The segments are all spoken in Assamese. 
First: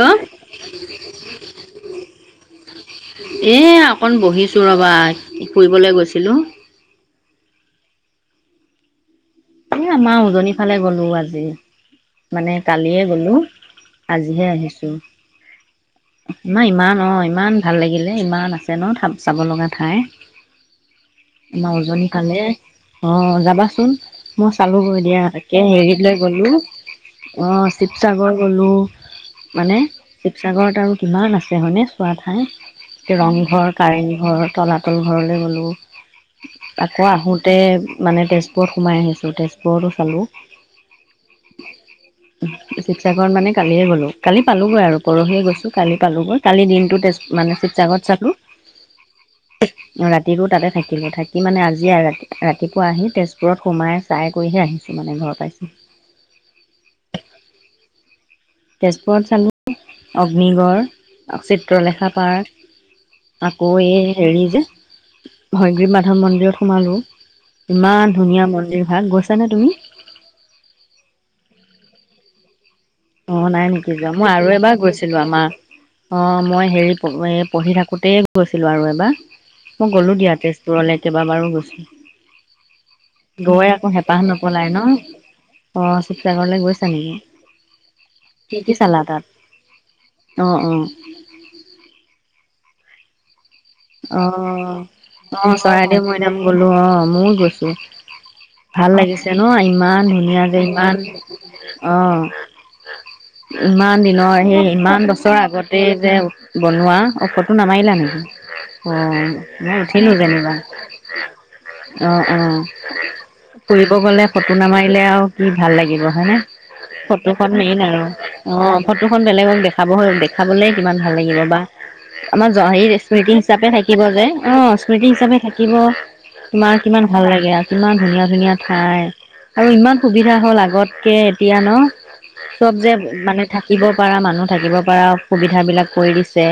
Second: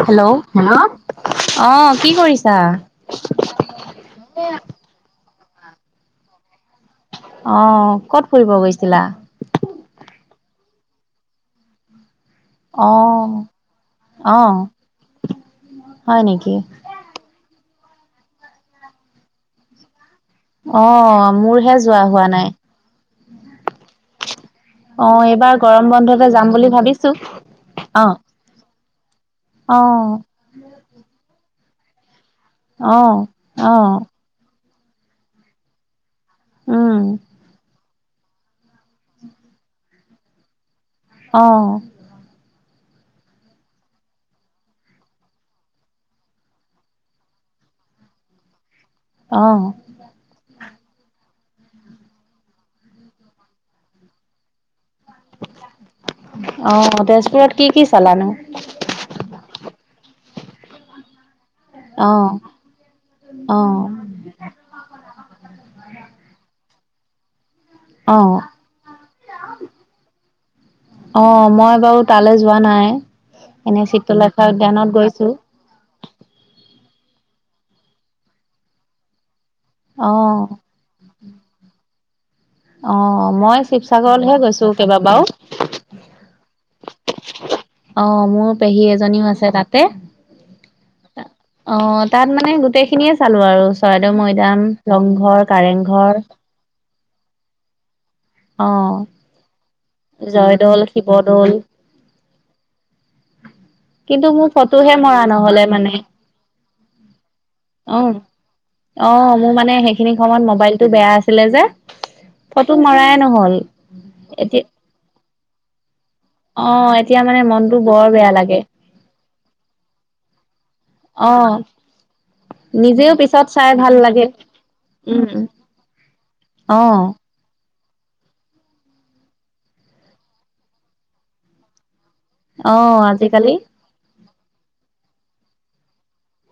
হেল্ল' হেল্ল' অ কি কৰিছা এ অকন বহিছো ৰবা ফুৰিবলৈ গৈছিলোঁ অ ক'ত ফুৰিব গৈছিলা? এ আমাৰ উজনি ফালে গলো আজি মানে অ কালিয়ে গলো অ আজিহে আহিছো হয় নেকি? ইমান ইমান অ ইমান ভাল লাগিলে ইমান আছে ন চাব লগা ঠাই অ আমাৰ মোৰহে যোৱা উজনী হোৱা কালে নাই। অ যাবাচোন চালোগৈ অ দিয়া এইবাৰ এ গৰম হেৰি পলে বন্ধতে যাম গলো বুলি ভাবিছো। অ অ শিৱসাগৰ গলো মানে অ শিৱসাগৰত আৰু কিমান আ আছে হয়নে চোৱাত অ সেই ৰংঘৰ অ কাৰেংঘৰ তলাতল তল ঘৰলৈ গ'লোঁ উম আকৌ আহোতে মানে তেজপুৰত সোমাই আহিছে তেজপুৰতো চালোঁ অহ শিৱসাগৰত মানে কালিয়ে গলো কালি পালোঁগৈ আৰু পৰহিয়ে গৈছোঁ কালি পালোঁগৈ কালি দিনটো তেজ মানে শিৱসাগৰত চালোঁ অ ৰাতিতো তাতে থাকিলে থাক সিমানে আজি ৰাতি ৰাতিপুৱা আহি তেজপুৰত সোমাই আ চাই কৰিহে আহিম অ তেজপুৰত কি কি চলানো তেজপুৰত চালোঁ অগ্নিগড়, চিত্ৰলেখা অ পাৰ্ক অ আকৌ এই হেৰি যে হয়গ্ৰী মাধৱ মন্দিৰত সমাৰোঁ ইমান অ ধুনীয়া মন্দিৰ ভাগ গৈছা নে তুমি? অ মই বাৰু তালৈ যোৱা নাই অ নাই এনে নেকি যোৱা মই চিত্ৰলেখা আৰু এবাৰ উদ্যানত গৈছিলো গৈছো। আমাৰ অ মই হেৰিত এ পঢ়ি থাকোতেই গৈছিলো আৰু এবাৰ মই অ গ'লো দিয়া তেজপুৰলৈ একেবাৰে। কব বাৰো অ গৈছোঁ। মই গৈ আকৌ হেঁপাহ শিৱসাগৰলৈহে গৈছো নপলাই ন কেইবাবাৰো। অ শিৱসাগৰলৈ গৈছা নেকি? অ মোৰ কি কি পেহী চালা তাত এজনীও আছে তাতে অ অহ। তাত মানে গোটেই খিনিয়ে চালো আৰু। চৰাইদেউ অ অ মৈদাম ৰংঘৰ কাৰেংঘৰ। মই গৈছোঁ। ভাল অ', লাগিছে ন ইমান ধুনীয়া যে জয়দৌল, ইমান শিৱদৌল অ ইমান কিন্তু দিনৰ মোৰ সেই ফটোহে ইমান মৰা বছৰ নহ'লে আগতে মানে যে। বনোৱা ঔষধ। ফটো নামাৰিলা অ', নেকি? অ মোৰ মানে মই উঠিলো সেইখিনি সময়ত যেনিবা মোবাইলটো বেয়া আছিলে যে অ অ ফটো মৰাই নহ'ল। ফুৰিব গলে ফটো এতিয়া নামাৰিলে। আৰু কি ভাল লাগিব। হয় নে? অ', এতিয়া মানে ফটোখন মনটো মেইন আৰু বৰ বেয়া অ লাগে। ফটোখন বেলেগক দেখাব দেখাবলে কিমান ভাল লাগিব অ', বা আমাৰ জ নিজেও সেই। পিছত হিচাপে চাই ভাল থাকিব লাগে। যে অ স্মৃতি উম, হিচাপে থাকিব তোমাৰ কিমান অ', ভাল লাগে আৰু। ইমান ধুনীয়া ধুনীয়া ঠাই আৰু ইমান সুবিধা হ'ল আগতকে এতিয়া ন। চব যে অ', মানে আজিকালি থাকিব পাৰা মানুহ। থাকিব পৰা সুবিধাবিলাক কৰি দিছে।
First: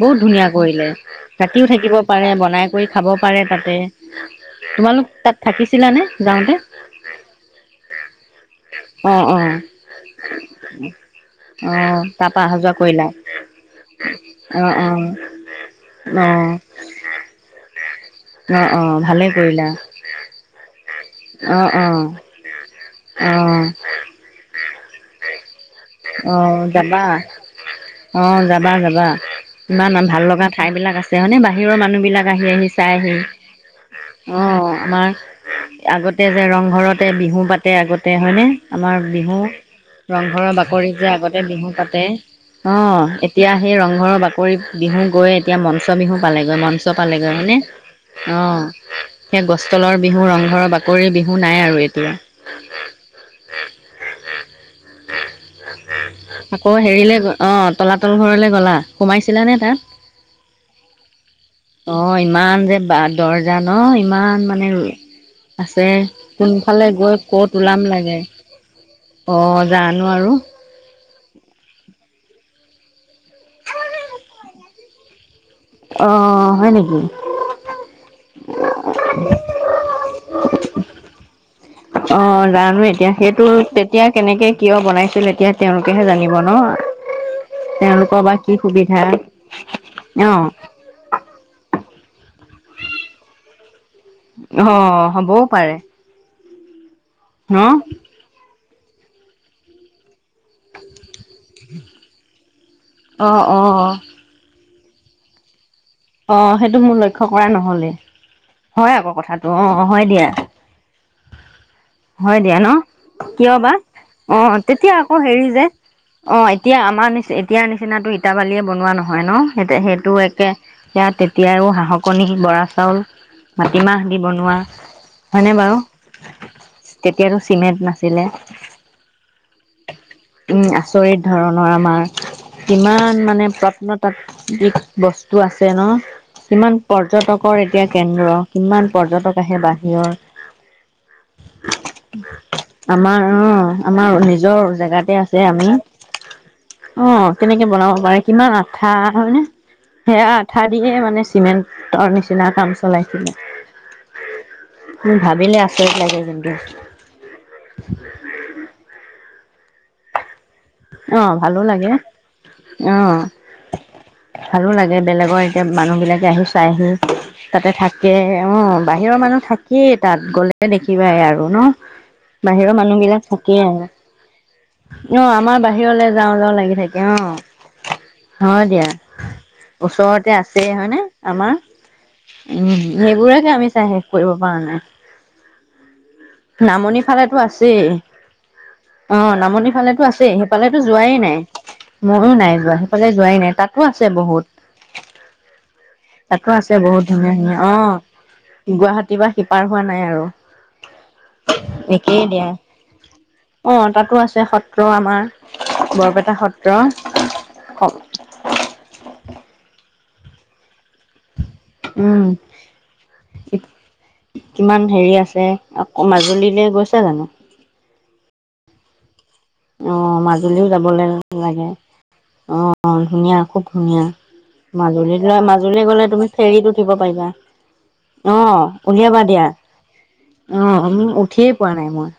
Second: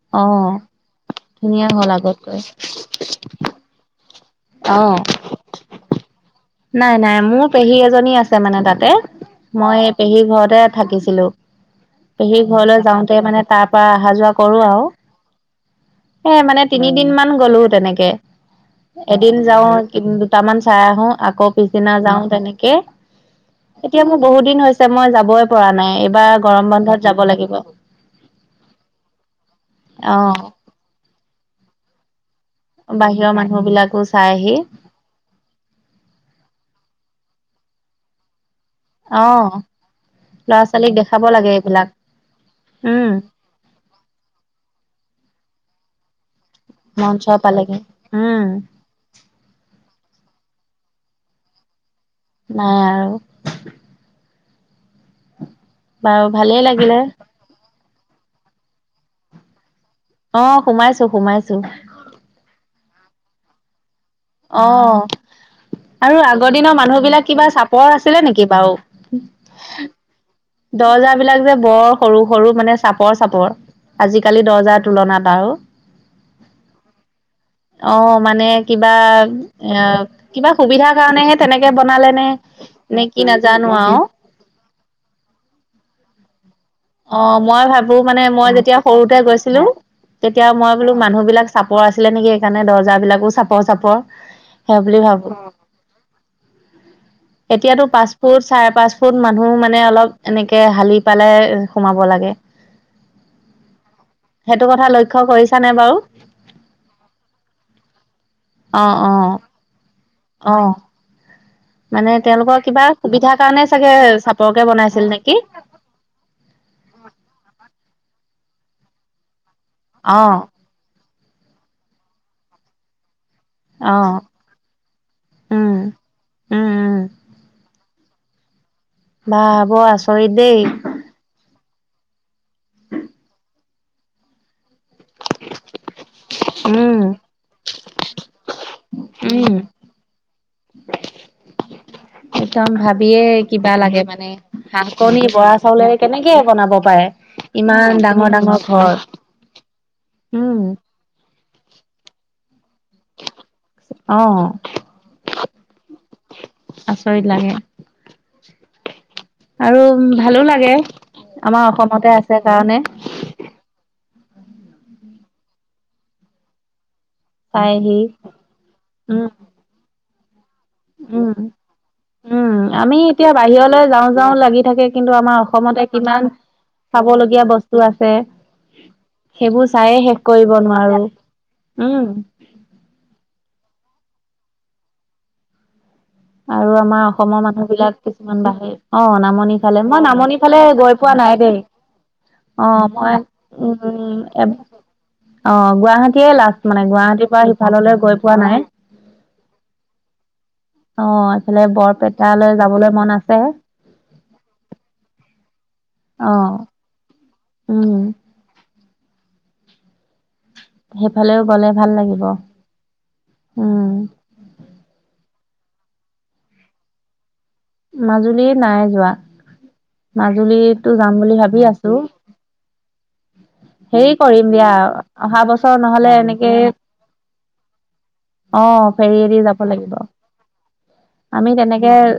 বহুত অহ ধুনীয়া ৰাতিও থাকিব পাৰে বনাই কৰি খাব পাৰে তাতে। অহ তোমালোক তাত থাকিছিলানে যাওঁতে নাই নাই মোৰ পেহী এজনী আছে মানে তাতে অ', অ', মই পেহীৰ ঘৰতে থাকিছিলো, অ', তাৰপা পেহীৰ অহা যোৱা ঘৰলৈ কৰিলা যাওঁতে মানে তাৰ পৰা অহা যোৱা কৰো অ', আৰু। অ', এ অ', মানে তিনিদিন মান গ'লো ত। তেনেকে। অ', অ', ভালেই এদিন যাও কৰিলা দুটামান চাই আহো। আকৌ অ', পিছদিনা অ', যাও তেনেকে অ', এতিয়া মোৰ বহুত দিন হৈছে মই যাবই পৰা নাই এইবাৰ গৰম অ', বন্ধত যাবা যাব লাগিব অহ। অ', যাবা যাবা ইমান ভাল লগা ঠাইবিলাক আছে হয়নে বাহিৰৰ মানুহবিলাক। আহি আহি চাইহি বিলাকো চাই অ আহি আমাৰ। আগতে যে ৰংঘৰতে বিহু পাতে আগতে হয়নে? আমাৰ অ বিহু ৰংঘৰৰ ল'ৰা ছোৱালীক বাকৰিত যে দেখাব আগতে লাগে বিহু এইবিলাক পাতে অ উম এতিয়া সেই ৰংঘৰৰ বাকৰিত বিহু গৈ। এতিয়া মঞ্চবিহু। পালেগৈ মঞ্চ পালেগৈ হয়নে? পালেগে অ উম সেই ফালে গছতলৰ বিহু। ঘৰৰ বা [unintelligible] বাকৰি বিহু নাই আৰু ই নাই আৰু বাৰু ভালেই আকৌ লাগিলে হেৰিলে গল অ' তলাতল ঘৰলে। গলা সোমাইছিলা নে তাত। অহ সোমাইছো সোমাইছো। অ ইমান যে বা দৰ্জা নাই। ইমান অ মানে আছে আৰু আগৰ দিনৰ কোনফালে মানুহ গৈ বিলাক কিবা ক'ত ওলাম চাপৰ লাগে আছিলে নেকি বাৰু? অ জানো আৰু দৰ্জা বিলাক যে বৰ সৰু সৰু মানে চাপৰ চাপৰ আজিকালি দৰ্জাৰ তুলনাত আৰু অ হয় নেকি অ' মানে কিবা এ কিবা সুবিধাৰ কাৰনেহে হে অ' জানো এতিয়া সেইটো নাজানো আৰু তেতিয়া কেনেকে কিয় বনাইছিলে। এতিয়া তেওঁলোকেহে জানিব ন অ' মই ভাবো তেওঁলোকৰ মানে বা কি মই যেতিয়া সুবিধা সৰুতে গৈছিলো অ তেতিয়া মই বোলো মানুহ বিলাক। চাপৰ আছিলে নেকি সেইকাৰণে দৰ্জাবিলাকো চাপৰ চাপৰ সেই বুলি অ' ভাবো হ'বও পাৰে। ন এতিয়াতো পাঁচফুট চাৰে পাচ ফুট মানুহ মানে অলপ এনেকে হালি পালে। সোমাব লাগে। অ' অ' এইটো কথা লক্ষ্য কৰিছা নে বাৰু? অ' সেইটো মোৰ লক্ষ্য কৰা নহলেই হয় অ', আকৌ অ', কথাটো অ' হয় দিয়া। অ', মানে হয় দিয়া তেওঁলোকৰ ন কিবা সুবিধাৰ কিয় কাৰণে বা চাগে অ' চাপৰকে তেতিয়া বনাইছিল আকৌ নেকি? হেৰি যে অ' এতিয়া আমাৰ নিচিনা এতিয়া। নিচিনা টো ইটা বালিয়ে বনোৱা নহয় ন? সেই সেইটো অ', একে ইয়াত তেতিয়াও হাঁহৰ কণী বৰা চাউল। মাটিমাহ অ', দি বনোৱা হয়নে উম, বাৰু উম, উম, তেতিয়াতো চিমেণ্ট নাছিলে। ছিলিলে [unintelligible] বাহ বৰ আচৰিত। দেই। উম আচৰিত ধৰণৰ আমাৰ। কিমান মানে প্ৰত্ন তাত্ত্বিক দিশ বস্তু আছে ন কিমান উম, পৰ্যটকৰ এতিয়া কেন্দ্ৰ কিমান পৰ্যটক উম, আহে বাহিৰৰ। [unintelligible] একদম আমাৰ ভাবিয়ে কিবা অ' লাগে আমাৰ মানে। নিজৰ জেগাত শাকনি আছে বৰা আমি চাউলেৰে কেনেকে বনাব পাৰে? অ' কেনেকে ইমান বনাব পাৰে ডাঙৰ কিমান ডাঙৰ আঠা ঘৰ। হয়নে সেয়া উম, আঠা দিয়ে মানে চিমেণ্টৰ নিচিনা। অ [unintelligible] চলাইছিল অ', মোৰ ভাবিলে আচৰিত লাগে আৰু ভালো লাগে অ ভালো আমাৰ লাগে অসমতে আছে কাৰণে অ ভালো লাগে বেলেগৰ এতিয়া মানুহ বিলাকে আহি চাই আহি। তাতে চাইহি থাকে অ' বাহিৰৰ উম মানুহ থাকেই। তাত গ'লে দেখিবাই উম আৰু ন উম বাহিৰৰ মানুহ আমি বিলাক এতিয়া থাকেই বাহিৰলৈ আৰু যাঁ‌ও যাঁ‌ও লাগি থাকে কিন্তু অ আমাৰ অসমত এক বাহিৰলে যাওঁ যাওঁ লাগি থাকে অ' আছে হয় দিয়া সেইবোৰ চায়ে শেষ ওচৰতে কৰিব আছে হয় নোৱাৰো নে আমাৰ উম উ সেইবোৰে চাই শেষ কৰিব পৰা নাই। আৰু নামনি আমাৰ ফালেতো অসমৰ মানুহ আছেই বিলাক কিছুমান বাাহিৰ অ নামনি ফালে মই নামনি ফালে। সিফালেতো গৈ যোৱাই পোৱা নাই দেই ময়ো নাই অ যোৱা সিফালে মই যোৱাই নাই তাতো আছে বহুত উম অ গুৱাহাটীয়ে তাতো লাষ্ট আছে মানে বহুত গুৱাহাটীৰ ধুনীয়া পৰা ধুনীয়া সিফাললৈ অ' গৈ পোৱা নাই গুৱাহাটী পা সিপাৰ হোৱা নাই আৰু আহ এইফালে একেই দিয়া বৰপেটালৈ যাবলৈ মন আছে। অ তাতো আছে সত্ৰ আমাৰ বৰপেটা অ', সত্ৰ। উম, কওক সেইফালেও গ'লে ভাল উম লাগিব। উম, কিমান হেৰি আছে। আকৌ মাজুলীলে গৈছা জানো? মাজুলীয়ে নাই যোৱা? আহ মাজুলীও মাজুলীতো যাবলৈ যাম বুলি ভাবি লাগে আছো। আহ ধুনীয়া, খুব ধুনীয়া হেৰি কৰিম দিয়া মাজুলী লৈ অহা বছৰ মাজুলী গ'লে নহ'লে তুমি এনেকে ফেৰীত উঠিব পাৰিবা আহ অ', উলিয়াবা ফেৰীয়েদি দিয়া। যাব লাগিব। আহ আমি উঠিয়েই পোৱা নাই তেনেকে মই।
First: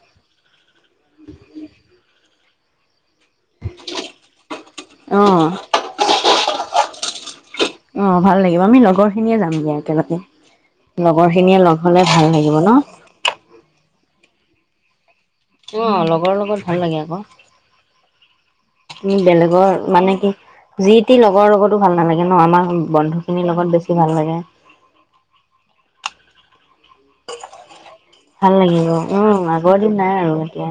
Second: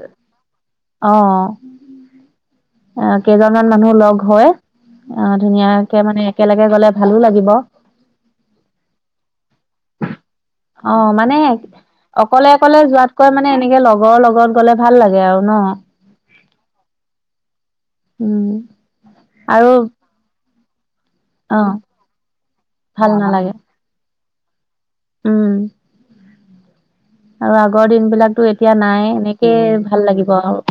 অ' কেইজনমান মানুহ লগ হয় অ' ধুনীয়াকে মানে একেলগে গ'লে। ভালো লাগিব। অ' ভাল লাগিব আমি লগৰ খিনিয়ে যাম দিয়া একেলগে অ', লগৰ মানে খিনিয়ে লগ হ'লে ভাল অকলে লাগিব ন। ক'লে ভাল লাগে। আৰু ন? অ' লগৰ লগত ভাল লাগে আক উম, আৰু বেলেগৰ মানে কি? যি টি লগৰ অ', লগতো ভাল নালাগে ন আমাৰ ভাল বন্ধুখিনিৰ নালাগে। লগত বেছি ভাল লাগে। উম আৰু আগৰ দিন বিলাকতো ভাল এতিয়া লাগিব নাই উম আগৰ এনেকেই দিন ভাল নাই লাগিব আৰু এতিয়া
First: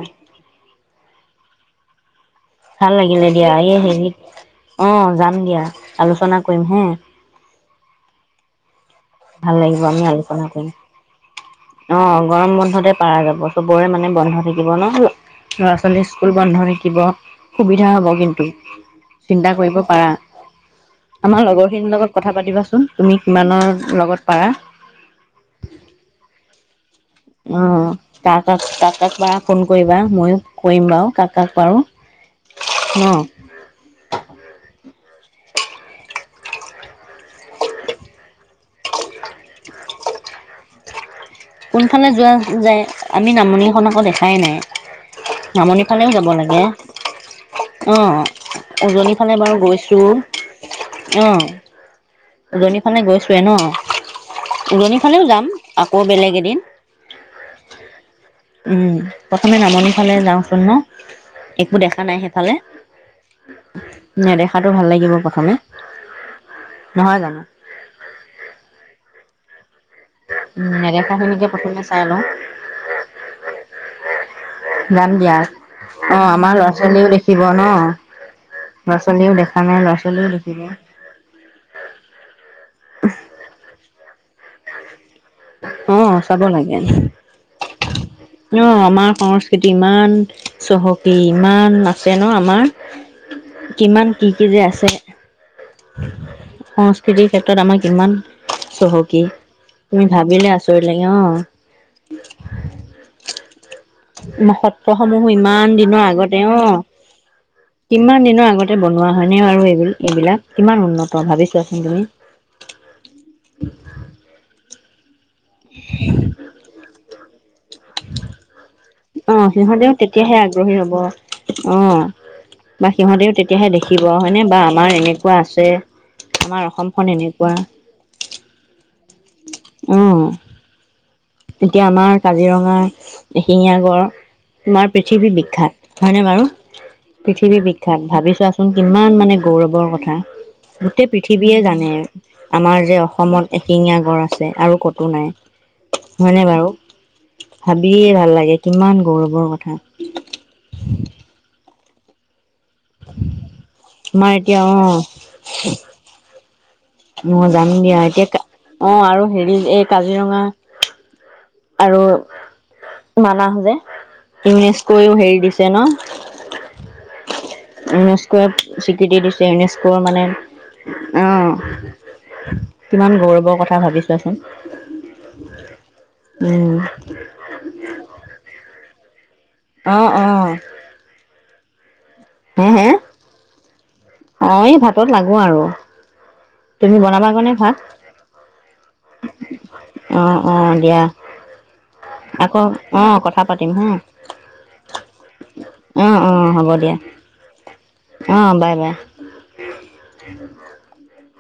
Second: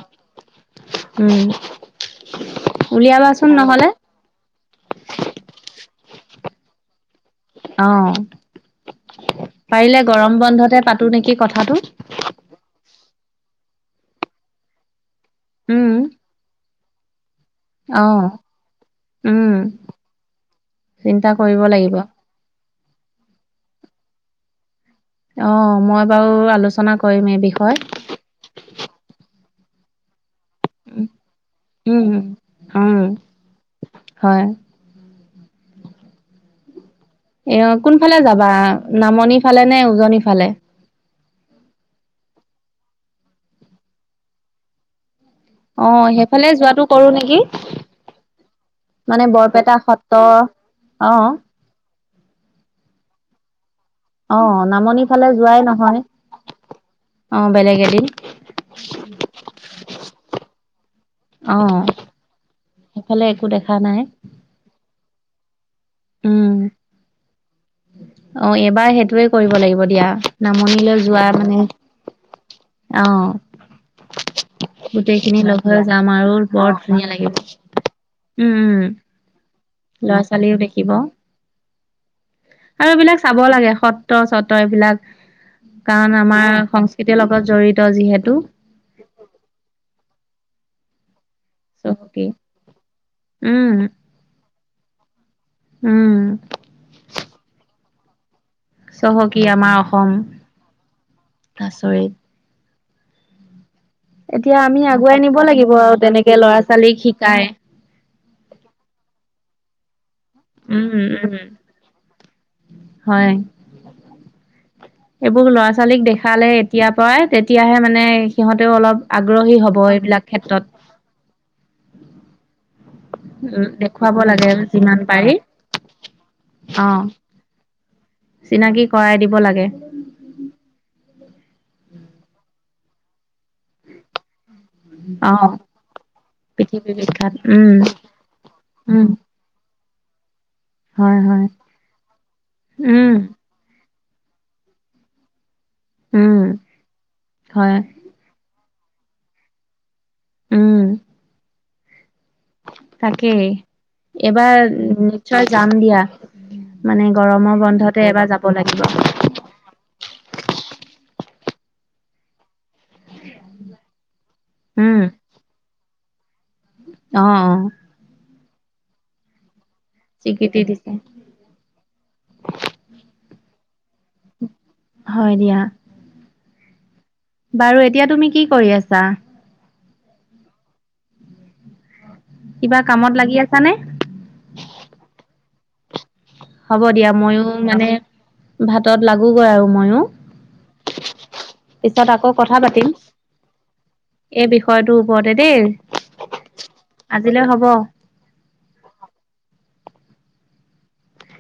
উম ভাল লাগিলে দিয়া উলিয়াবাচোন এই নহ'লে। হেৰিত অ' যাম দিয়া। আলোচনা কৰিম হে অ' ভাল লাগিব পাৰিলে আমি গৰম আলোচনা কৰিম। বন্ধতে পাতো নেকি কথা। অ' গৰম বন্ধতে পাৰা যাব চবৰে মানে। মানে বন্ধ থাকিব ন। ল'ৰা উম, ছোৱালী স্কুল বন্ধ নেকি। গৰমত। সুবিধা হ'ব অ', কিন্তু চিন্তা উম, কৰিব পাৰা চিন্তা আমাৰ কৰিব লগৰখিনিৰ লাগিব লগত কথা পাতিবাচোন তুমি কিমানৰ লগত পাৰা। অ' মই বাৰু আলোচনা কৰো। উম কাক কাক পাৰু। ফোন কৰিবা ময়ো। কৰিম বাৰু কাক কাক উম, উম, পাৰো অ'। হয় এ অ' কোনফালে যাবা? নামনি ফালে নে উজনিৰ ফালে। কোনফালে যোৱা যায় আমি নামনিখন আকৌ দেখাই নাই। নামনি অ' ফালেও যাব সেইফালে লাগে যোৱাটো কৰো নেকি অ উজনি মানে ফালে বাৰু বৰপেটা গৈছো সত্ৰ অ'। উজনি ফালে গৈছোৱে ন? অ' উজনি নামনি ফালেও ফালে যাম যোৱাই আকৌ নহয়। বেলেগ এদিন উম অ', বেলেগ এদিন প্ৰথমে নামনি ফালে যাওঁচোন ন। অ একো দেখা নাই সেইফালে সেইফালে একো দেখা নাই নেদেখাতো ভাল লাগিব কথা। [unintelligible] উম নহয় জানো। অ' এবাৰ সেইটোৱে কৰিব লাগিব। এতিয়া উম নামনিলৈ নেদেখা যোৱা খিনিকে প্ৰথমে চাই লওঁ মানে আহ যাম দিয়া গোটেইখিনি লগ হৈ যাম অ আৰু আমাৰ ল'ৰা বৰ ছোৱালীও ধুনীয়া দেখিব লাগিব উম উম। আমাৰ ল'ৰা ছোৱালীও দেখিব। আৰু এইবিলাক চাব লাগে সত্ৰ। চত এইবিলাক। অ কাৰণ চাব আমাৰ লাগে সংস্কৃতিৰ লগত জড়িত যিহেতু। অ আমাৰ সংস্কৃতি ইমান চহক। তি কিমান আছে চহকী ন আমাৰ উম কিমান কি কি যে আছে। হয় [unintelligible] উম সংস্কৃতিৰ ক্ষেত্ৰত আমাক। কিমান। চহকী আমাৰ তুমি অসম ভাবিলে আচৰিত লাগে আচৰিত অ। [unintelligible] এতিয়া আমি আগুৱাই সত্ৰসমূহো নিব লাগিব ইমান আৰু দিনৰ তেনেকে আগতে ল'ৰা অ ছোৱালীক শিকাই কিমান দিনৰ আগতে বনোৱা হয় ।নে আৰু এই এইবিলাক কিমান উম উন্নত উম ভাবিচোৱাচোন হয় তুমি। এইবোৰ ল'ৰা ছোৱালীক দেখালে এতিয়া পৰাই। তেতিয়াহে মানে সিহঁতেও অলপ। অ আগ্ৰহী হ'ব সিহতেও এইবিলাক তেতিয়াহে ক্ষেত্ৰত আগ্ৰহী হব অ। অ। বা সিহঁতেও উ তেতিয়াহে দেখিব দেখুৱাব হয়নে লাগে বা আমাৰ যিমান পাৰি এনেকুৱা আছে আমাৰ অ অসমখন এনেকুৱা চিনাকি কৰাই দিব লাগে উ। এতিয়া আমাৰ কাজিৰঙা এশিঙীয়া গড়। তোমাৰ পৃথিৱী অ বিখ্যাত হয়নে বাৰু পৃথিৱী বিখ্যাত পৃথিৱী উম বিখ্যাত ভাবি চোৱাচোন উম কিমান মানে গৌৰৱৰ কথা। চ [unintelligible] গোটেই হয় হয় পৃথিৱীয়ে জানে আমাৰ যে উম অসমত এশিঙীয়া। গঁড় আছে আৰু কতো নাই। উম হয়নে বাৰু হয় ভাবিয়ে ভাল লাগে। কিমান গৌৰৱৰ কথা। উম। তাকে তোমাৰ এতিয়া এইবাৰ নিশ্চয় যাম দিয়া। মানে অ গৰমৰ যাম দিয়া বন্ধতে এবাৰ এতিয়া যাব লাগিব অ আৰু হেৰি এই। কাজিৰঙা আৰু মানাহো যে। উম ইউনেস্কোয়ও হেৰি দিছে ন। অ, অ। ইউনেস্কো। কত স্বীকৃতি দিছে। মানে স্বীকৃতি দিছে কিমান গৌৰৱ। কথা ভাবিছো। হয় দিয়া উম। চাহ। আহ আহ কিবা কামত লাগি আছা নে? অ' এই ভাতত লাগো আৰু। হ'ব তুমি দিয়া বনাবা ময়ো কাৰণে ভাত মানে ভাতত লাগোগৈ আৰু মইয়ো অ অ দিয়া পিছত আকৌ কথা পাতিম, অ কথা পাতিম হা এই বিষয়টোৰ ওপৰতে দেই অ অ হ'ব দিয়া আজিলৈ হ'ব। তে [unintelligible]